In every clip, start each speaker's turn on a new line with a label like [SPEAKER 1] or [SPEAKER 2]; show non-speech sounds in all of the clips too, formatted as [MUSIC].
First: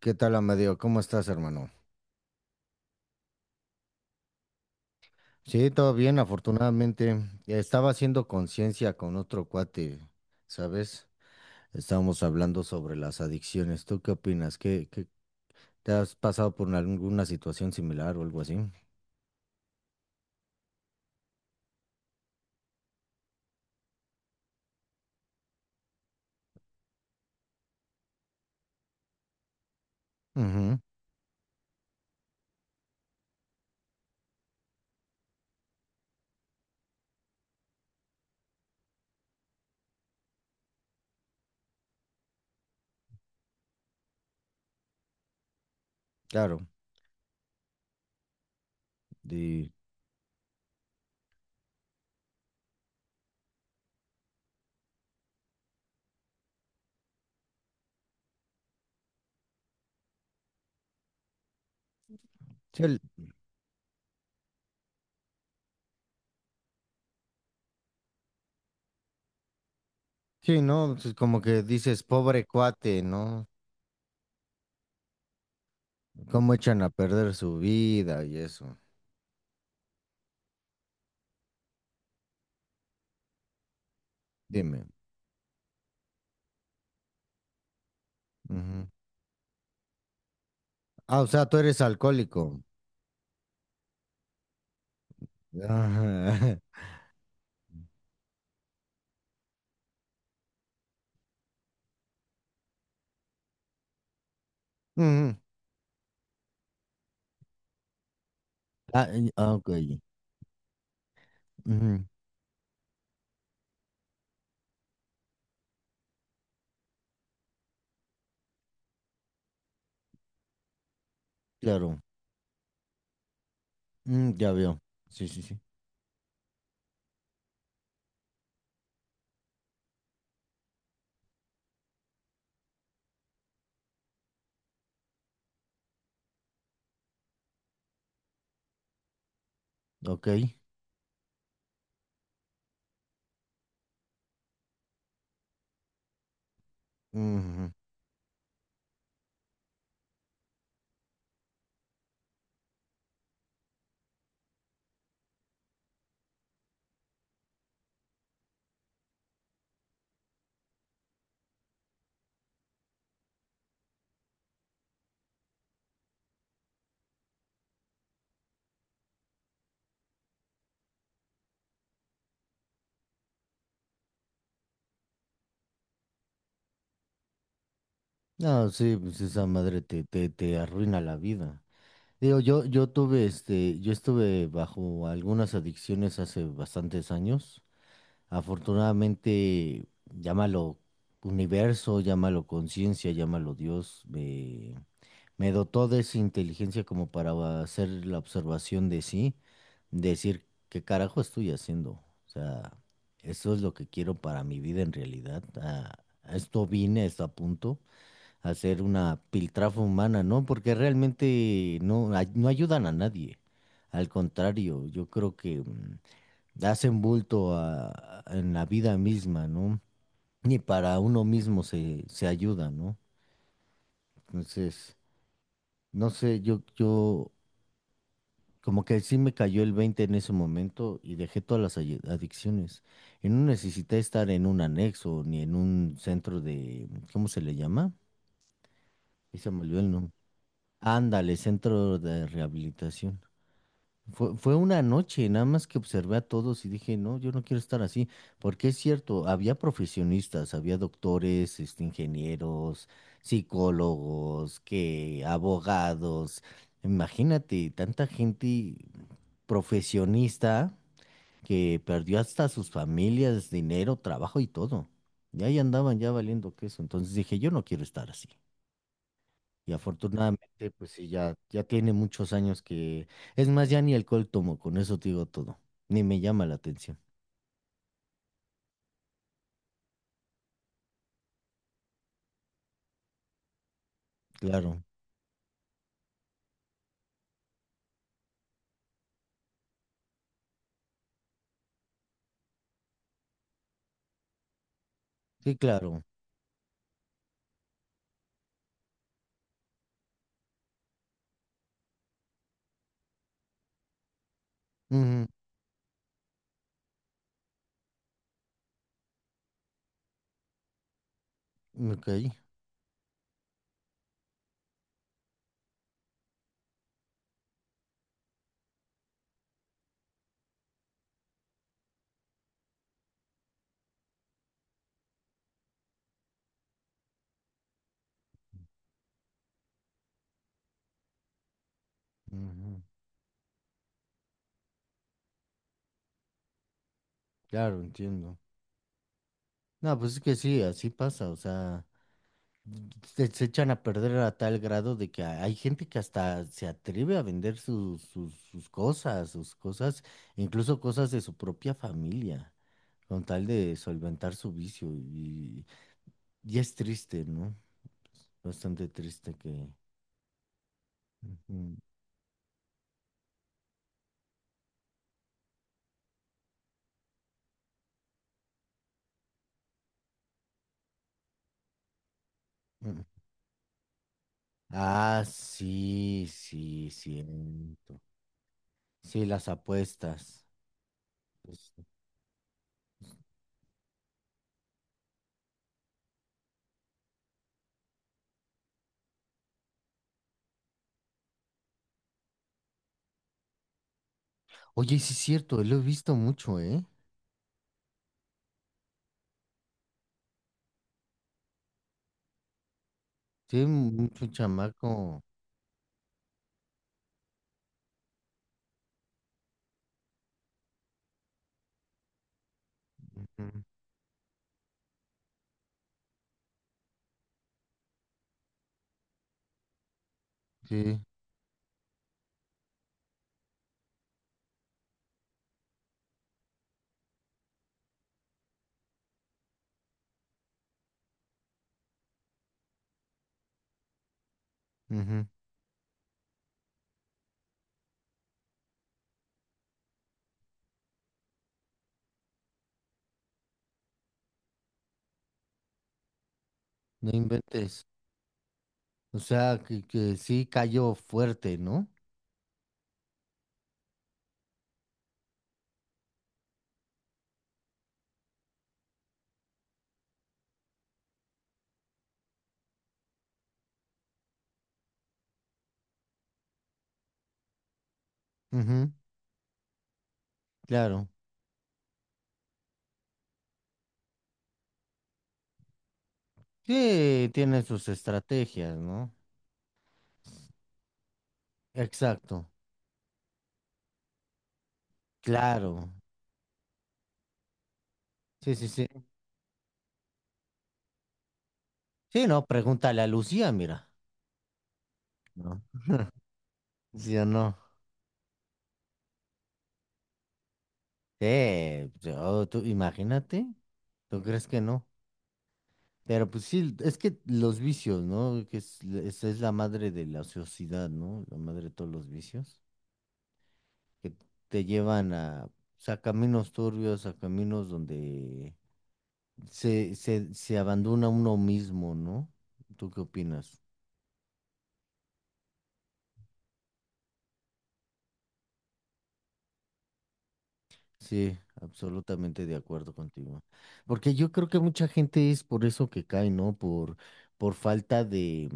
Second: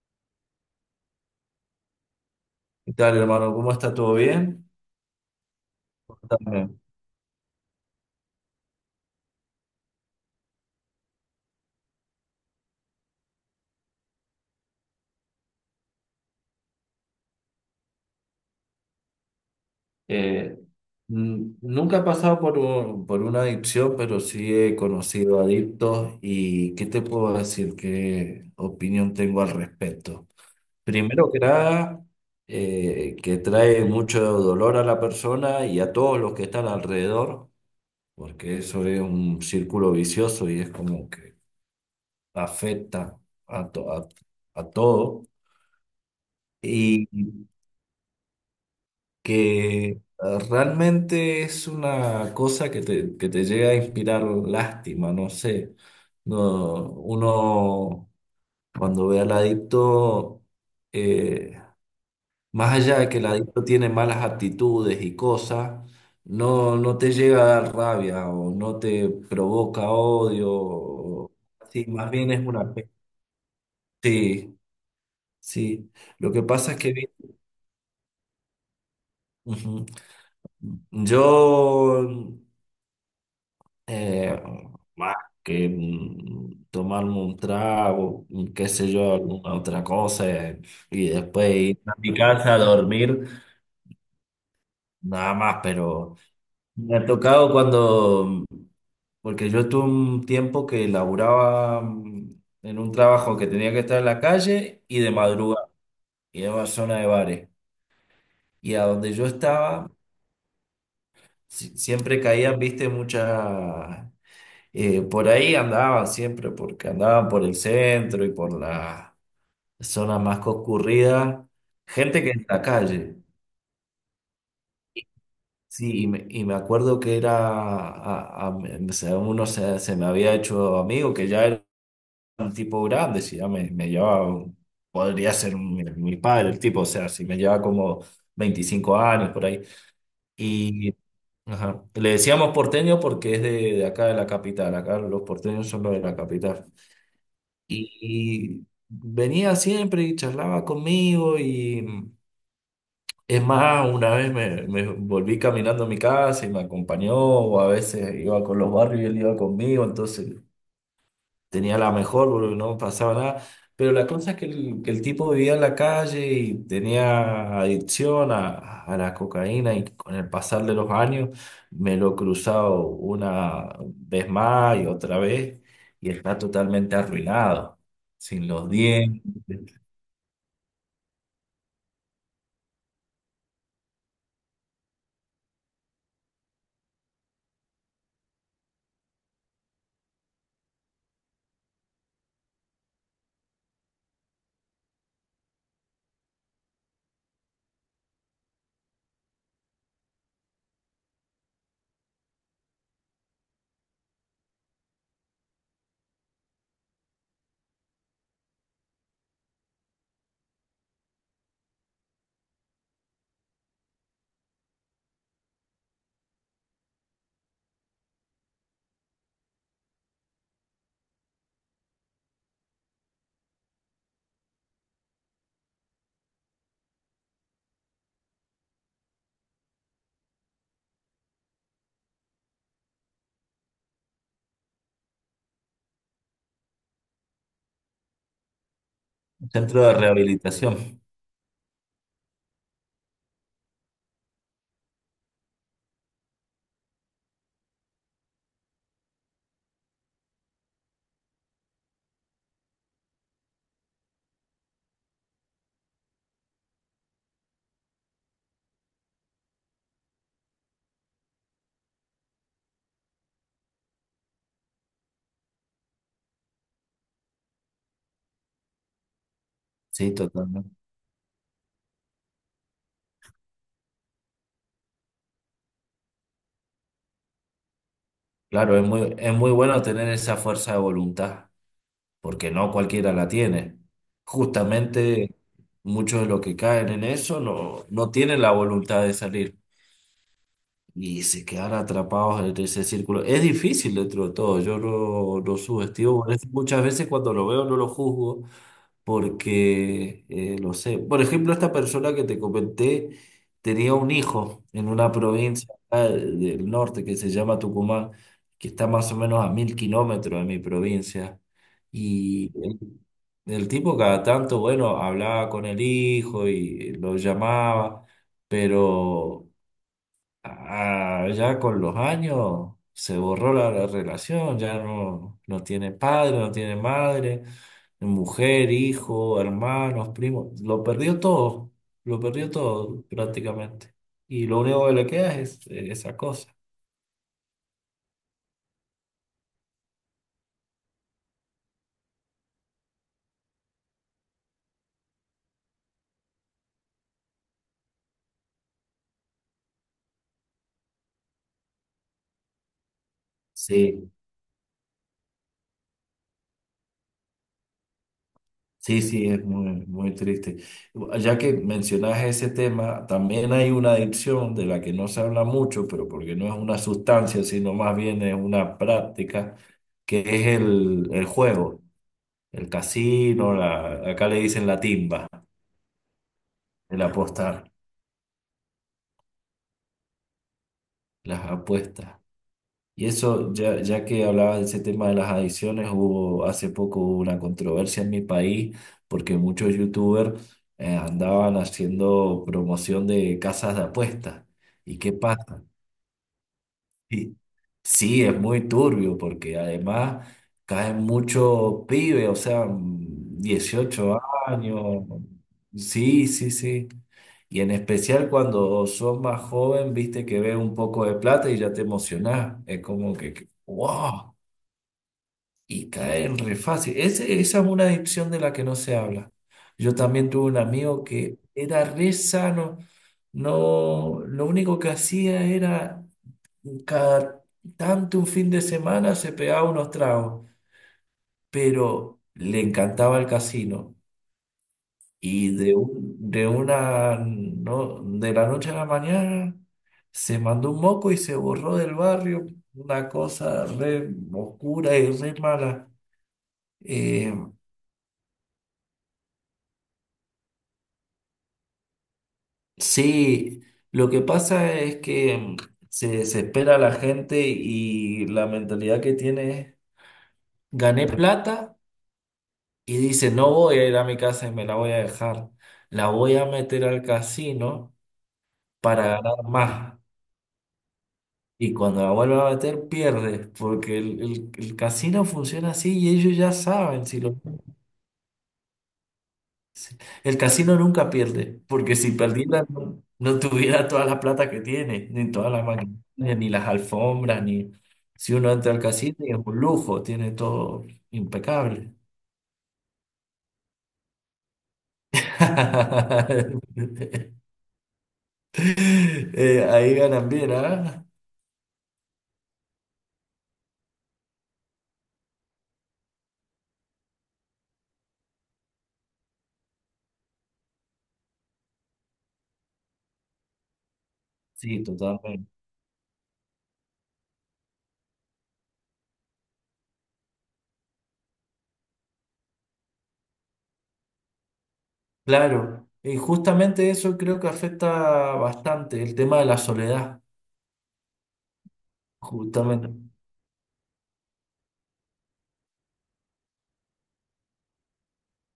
[SPEAKER 1] ¿Qué tal, Amadeo? ¿Cómo estás, hermano?
[SPEAKER 2] ¿Qué tal, hermano? ¿Cómo está? ¿Todo bien?
[SPEAKER 1] Sí, todo bien,
[SPEAKER 2] Contame.
[SPEAKER 1] afortunadamente. Estaba haciendo conciencia con otro cuate, ¿sabes? Estábamos hablando sobre las adicciones. ¿Tú qué opinas? ¿Te has pasado por alguna situación similar o algo así?
[SPEAKER 2] Eh, Nunca he pasado por una adicción, pero sí he conocido adictos y ¿qué te puedo decir? ¿Qué opinión tengo al respecto?
[SPEAKER 1] Ujú,
[SPEAKER 2] Primero que nada, que trae mucho dolor a la persona y a todos los que están alrededor, porque eso es un círculo vicioso y es como que afecta a, to- a, a todo.
[SPEAKER 1] claro.
[SPEAKER 2] Y
[SPEAKER 1] Y,
[SPEAKER 2] que realmente es una cosa que te llega a inspirar lástima, no sé. No, uno cuando ve al adicto, eh, más
[SPEAKER 1] sí,
[SPEAKER 2] allá
[SPEAKER 1] el-
[SPEAKER 2] de que el adicto tiene malas actitudes y cosas, no te llega a dar rabia o no te provoca odio.
[SPEAKER 1] sí, ¿no? Pues
[SPEAKER 2] o-
[SPEAKER 1] como que
[SPEAKER 2] Sí,
[SPEAKER 1] dices,
[SPEAKER 2] más bien
[SPEAKER 1] pobre
[SPEAKER 2] es una.
[SPEAKER 1] cuate, ¿no?
[SPEAKER 2] Sí, sí. Lo que
[SPEAKER 1] ¿Cómo
[SPEAKER 2] pasa es
[SPEAKER 1] echan a
[SPEAKER 2] que.
[SPEAKER 1] perder su vida y eso?
[SPEAKER 2] Ujú. Yo Eh,
[SPEAKER 1] Dime.
[SPEAKER 2] Más que tomarme un trago, qué
[SPEAKER 1] Ujú.
[SPEAKER 2] sé yo, alguna otra cosa, y
[SPEAKER 1] Ah, o sea,
[SPEAKER 2] después
[SPEAKER 1] tú eres
[SPEAKER 2] ir a mi casa a
[SPEAKER 1] alcohólico.
[SPEAKER 2] dormir, nada más, pero
[SPEAKER 1] Ajá.
[SPEAKER 2] me ha tocado cuando, porque yo tuve un tiempo que laburaba en un trabajo que tenía que estar en la calle
[SPEAKER 1] [LAUGHS]
[SPEAKER 2] y de
[SPEAKER 1] Ujú.
[SPEAKER 2] madrugada, y en una zona de bares, y a donde yo
[SPEAKER 1] Ah, ok.
[SPEAKER 2] estaba,
[SPEAKER 1] Ujú,
[SPEAKER 2] siempre caían, viste, muchas. Por ahí andaban siempre, porque andaban por el centro y por las zonas más concurridas,
[SPEAKER 1] claro.
[SPEAKER 2] gente que en la calle.
[SPEAKER 1] Mm, ya veo. Sí, sí, sí.
[SPEAKER 2] Sí, y me acuerdo que era, uno se me había hecho amigo, que ya era un tipo grande, si ya me llevaba, podría ser mi padre el tipo, o sea, si me llevaba como 25 años por ahí.
[SPEAKER 1] Ok.
[SPEAKER 2] Y ajá, le decíamos porteño porque es de acá de la capital, acá los porteños son los de la capital.
[SPEAKER 1] Ujú.
[SPEAKER 2] Y venía siempre y charlaba conmigo y es más, una vez me, me volví caminando a mi casa y me acompañó, o a veces iba con los barrios y él iba conmigo, entonces tenía la mejor, porque no pasaba nada. Pero la cosa es que que el tipo vivía en la calle y tenía adicción a la cocaína y con el pasar de los años me lo he cruzado una vez más y otra vez y está totalmente arruinado, sin los
[SPEAKER 1] No, sí, pues
[SPEAKER 2] dientes,
[SPEAKER 1] esa madre te arruina la vida. Digo, yo tuve este, yo estuve bajo algunas adicciones hace bastantes años. Afortunadamente, llámalo universo, llámalo conciencia, llámalo Dios, me dotó de esa inteligencia como para hacer la observación de sí, decir qué carajo estoy haciendo. O sea, eso es lo que quiero para mi vida en realidad. A esto vine, a esto apunto, a hacer una piltrafa humana, ¿no? Porque realmente no ayudan a nadie. Al contrario, yo creo que hacen bulto en la vida misma, ¿no? Ni para uno mismo se ayuda, ¿no? Entonces, no sé, yo, yo. Como que sí me cayó el 20 en ese momento y dejé todas las adicciones. Y no necesité estar en un anexo ni en un centro de, ¿cómo se le llama? Y se me olvidó
[SPEAKER 2] centro
[SPEAKER 1] el
[SPEAKER 2] de
[SPEAKER 1] nombre.
[SPEAKER 2] rehabilitación.
[SPEAKER 1] Ándale, centro de rehabilitación. Fue una noche, nada más que observé a todos y dije, no, yo no quiero estar así, porque es cierto, había profesionistas, había doctores, este, ingenieros, psicólogos, que abogados, imagínate, tanta gente profesionista que perdió hasta sus familias, dinero, trabajo y todo. Y ahí andaban ya valiendo queso, entonces dije, yo no quiero estar así. Y
[SPEAKER 2] Sí,
[SPEAKER 1] afortunadamente,
[SPEAKER 2] totalmente.
[SPEAKER 1] pues sí, ya tiene muchos años que... Es más, ya ni alcohol tomo, con eso te digo todo. Ni me llama la atención.
[SPEAKER 2] Claro, es muy bueno tener esa fuerza de voluntad, porque no cualquiera la tiene.
[SPEAKER 1] Claro,
[SPEAKER 2] Justamente muchos de los que caen en eso no, no tienen la voluntad de salir y se quedan atrapados en ese círculo. Es difícil dentro de todo, yo no,
[SPEAKER 1] sí,
[SPEAKER 2] no
[SPEAKER 1] claro.
[SPEAKER 2] subestimo, por eso muchas veces cuando lo veo no lo juzgo, porque lo sé. Por ejemplo, esta persona que te comenté tenía un hijo en una
[SPEAKER 1] Ujú,
[SPEAKER 2] provincia acá del norte que se llama Tucumán, que está más o menos a 1000 kilómetros de mi provincia.
[SPEAKER 1] ok,
[SPEAKER 2] Y el, el tipo cada tanto, bueno, hablaba con el hijo y lo llamaba, pero... Ah, ya con los años se borró la relación, ya no, no tiene padre, no tiene madre, mujer, hijo, hermanos, primos, lo perdió
[SPEAKER 1] ujú,
[SPEAKER 2] todo prácticamente. Y lo único que le queda es esa cosa.
[SPEAKER 1] claro, entiendo. No, pues es que sí, así pasa, o sea, se echan a perder a tal grado de que hay gente que hasta se atreve a vender sus cosas, incluso cosas de su propia familia, con tal de
[SPEAKER 2] Sí.
[SPEAKER 1] solventar su vicio y es triste, no. Bastante
[SPEAKER 2] Sí, sí,
[SPEAKER 1] triste
[SPEAKER 2] es
[SPEAKER 1] que...
[SPEAKER 2] muy, muy triste. Ya que
[SPEAKER 1] Ujú.
[SPEAKER 2] mencionas ese tema, también hay una adicción de la que no se habla mucho, pero porque no es una sustancia, sino más bien es una práctica, que es el juego, el
[SPEAKER 1] Mm.
[SPEAKER 2] casino, la, acá le dicen la
[SPEAKER 1] Ah,
[SPEAKER 2] timba,
[SPEAKER 1] sí, sí,
[SPEAKER 2] el apostar,
[SPEAKER 1] cierto. Sí, las apuestas.
[SPEAKER 2] las
[SPEAKER 1] Pues,
[SPEAKER 2] apuestas. Y eso, ya, ya que hablabas de ese tema de las adicciones, hubo hace poco hubo una controversia en mi país porque muchos youtubers andaban haciendo promoción de casas de apuestas.
[SPEAKER 1] oye,
[SPEAKER 2] ¿Y
[SPEAKER 1] sí
[SPEAKER 2] qué
[SPEAKER 1] es cierto,
[SPEAKER 2] pasa?
[SPEAKER 1] lo he visto mucho, ¿eh?
[SPEAKER 2] Sí. Sí, es muy turbio porque además caen muchos pibes, o sea,
[SPEAKER 1] Sí,
[SPEAKER 2] 18
[SPEAKER 1] mucho
[SPEAKER 2] años.
[SPEAKER 1] chamaco.
[SPEAKER 2] Sí, sí, sí. Y en especial cuando sos más joven, viste que ves un poco de plata y ya te emocionás. Es como que,
[SPEAKER 1] Ujú,
[SPEAKER 2] wow, y caen re fácil. Esa es una adicción de la que no se habla. Yo también tuve un
[SPEAKER 1] sí,
[SPEAKER 2] amigo que era re sano. No, lo único que hacía era cada tanto un fin de semana se pegaba unos tragos, pero le encantaba el casino.
[SPEAKER 1] ujú,
[SPEAKER 2] Y de una no, de la noche a la mañana se mandó un moco y se borró del barrio, una cosa re oscura y re mala.
[SPEAKER 1] no
[SPEAKER 2] Eh,
[SPEAKER 1] inventes. O sea, que sí cayó fuerte, ¿no?
[SPEAKER 2] sí, lo que pasa es que se desespera la gente y la mentalidad que tiene es, gané plata. Y dice, no voy a ir a mi casa y me la voy a dejar. La voy a meter al casino
[SPEAKER 1] Ujú,
[SPEAKER 2] para ganar más.
[SPEAKER 1] claro.
[SPEAKER 2] Y cuando la vuelva a meter, pierde, porque el casino funciona así y ellos ya saben si
[SPEAKER 1] Sí,
[SPEAKER 2] lo...
[SPEAKER 1] tiene sus estrategias, ¿no?
[SPEAKER 2] si- El casino nunca pierde, porque si
[SPEAKER 1] Exacto.
[SPEAKER 2] perdiera no, no tuviera toda la plata que tiene, ni todas las
[SPEAKER 1] Claro.
[SPEAKER 2] maquinarias, ni las alfombras, ni... Si uno
[SPEAKER 1] Sí, sí,
[SPEAKER 2] entra al
[SPEAKER 1] sí.
[SPEAKER 2] casino y es un lujo, tiene todo impecable.
[SPEAKER 1] Sí, no, pregúntale a Lucía, mira. ¿No? ¿Sí o
[SPEAKER 2] [LAUGHS]
[SPEAKER 1] no?
[SPEAKER 2] Ahí ganan bien, ¿ah?
[SPEAKER 1] Sí, yo, tú, imagínate, ¿tú crees que no? Pero pues sí, es que los vicios, ¿no? Esa es la madre de la sociedad, ¿no? La madre de todos los vicios, que te
[SPEAKER 2] Sí,
[SPEAKER 1] llevan a,
[SPEAKER 2] totalmente.
[SPEAKER 1] pues, a caminos turbios, a caminos donde se abandona uno mismo, ¿no? ¿Tú qué opinas?
[SPEAKER 2] Claro, y justamente eso creo que afecta bastante, el tema de la soledad,
[SPEAKER 1] Sí, absolutamente de
[SPEAKER 2] justamente.
[SPEAKER 1] acuerdo contigo. Porque yo creo que mucha gente es por eso que cae, ¿no? Por falta de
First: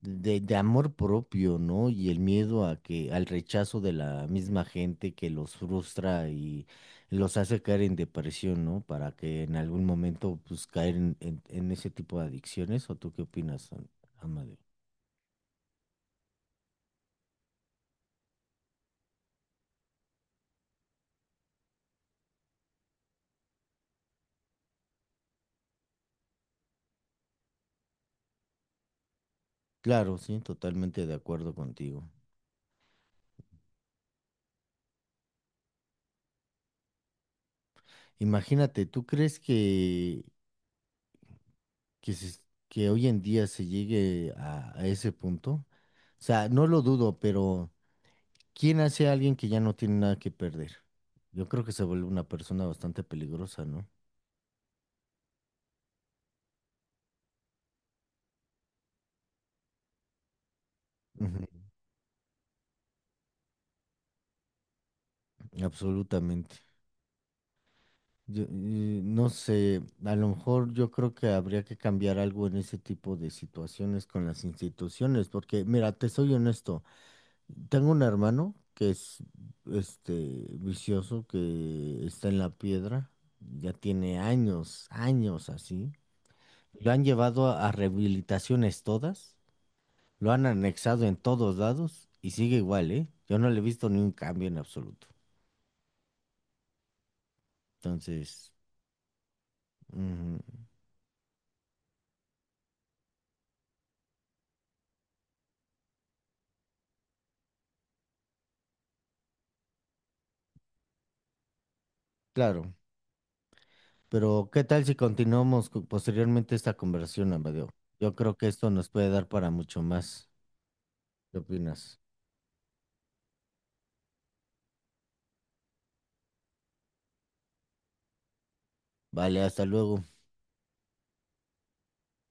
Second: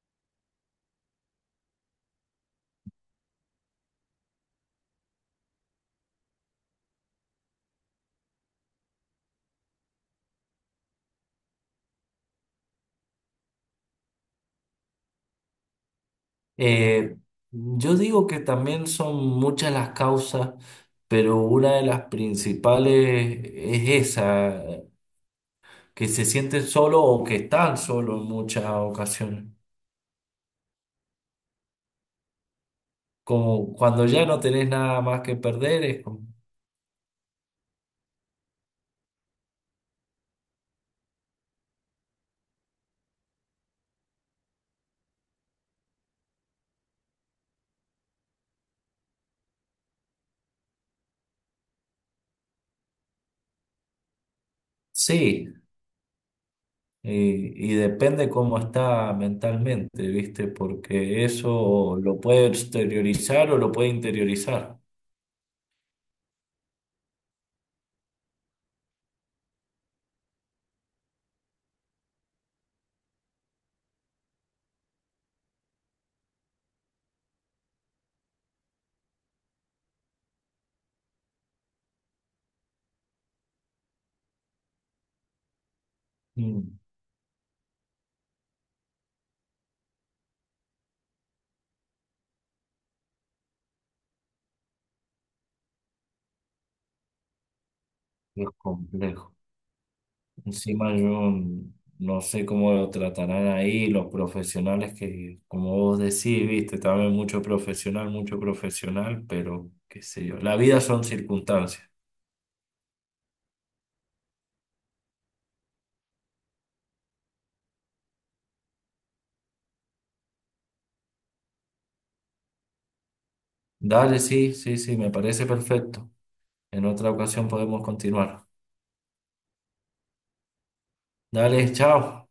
[SPEAKER 1] de amor propio, ¿no? Y el miedo a que, al rechazo de la misma gente que los frustra y los hace caer en depresión, ¿no? Para que en algún momento, pues, caer en ese tipo de adicciones. ¿O tú qué opinas, Amadeo?
[SPEAKER 2] Eh, yo digo que también son muchas las causas, pero una de las principales es esa, que se sienten solo o que están solo en muchas ocasiones.
[SPEAKER 1] Claro, sí, totalmente de acuerdo contigo.
[SPEAKER 2] Como cuando ya no tenés nada más que perder, es como...
[SPEAKER 1] Imagínate, ¿tú crees que, se- ¿que hoy en día se llegue a ese punto? O sea, no lo dudo, pero... ¿Quién hace a alguien que ya no tiene nada que perder? Yo creo que se vuelve una persona bastante peligrosa, ¿no?
[SPEAKER 2] Sí. Y depende cómo está mentalmente, ¿viste? Porque
[SPEAKER 1] Ujú,
[SPEAKER 2] eso lo puede exteriorizar o lo puede interiorizar.
[SPEAKER 1] absolutamente. Yo, no sé, a lo mejor yo creo que habría que cambiar algo en ese tipo de situaciones con las instituciones, porque mira, te soy honesto, tengo un hermano que es este vicioso, que está en la piedra, ya tiene años, años así.
[SPEAKER 2] Mm,
[SPEAKER 1] Lo han llevado a rehabilitaciones todas. Lo han anexado en todos lados y sigue igual, ¿eh? Yo no le he visto ni un cambio en absoluto.
[SPEAKER 2] es
[SPEAKER 1] Entonces,
[SPEAKER 2] complejo.
[SPEAKER 1] ujú,
[SPEAKER 2] Encima yo no sé cómo lo tratarán ahí los profesionales que, como vos decís, ¿viste? También mucho profesional, pero qué sé yo. La vida son circunstancias.
[SPEAKER 1] claro. Pero, ¿qué tal si continuamos posteriormente esta conversación, Amadeo? Yo creo que esto nos puede dar para mucho más. ¿Qué opinas?
[SPEAKER 2] Dale, sí, sí, sí, me parece perfecto. En otra ocasión podemos continuar.
[SPEAKER 1] Vale, hasta luego.
[SPEAKER 2] Dale, chao.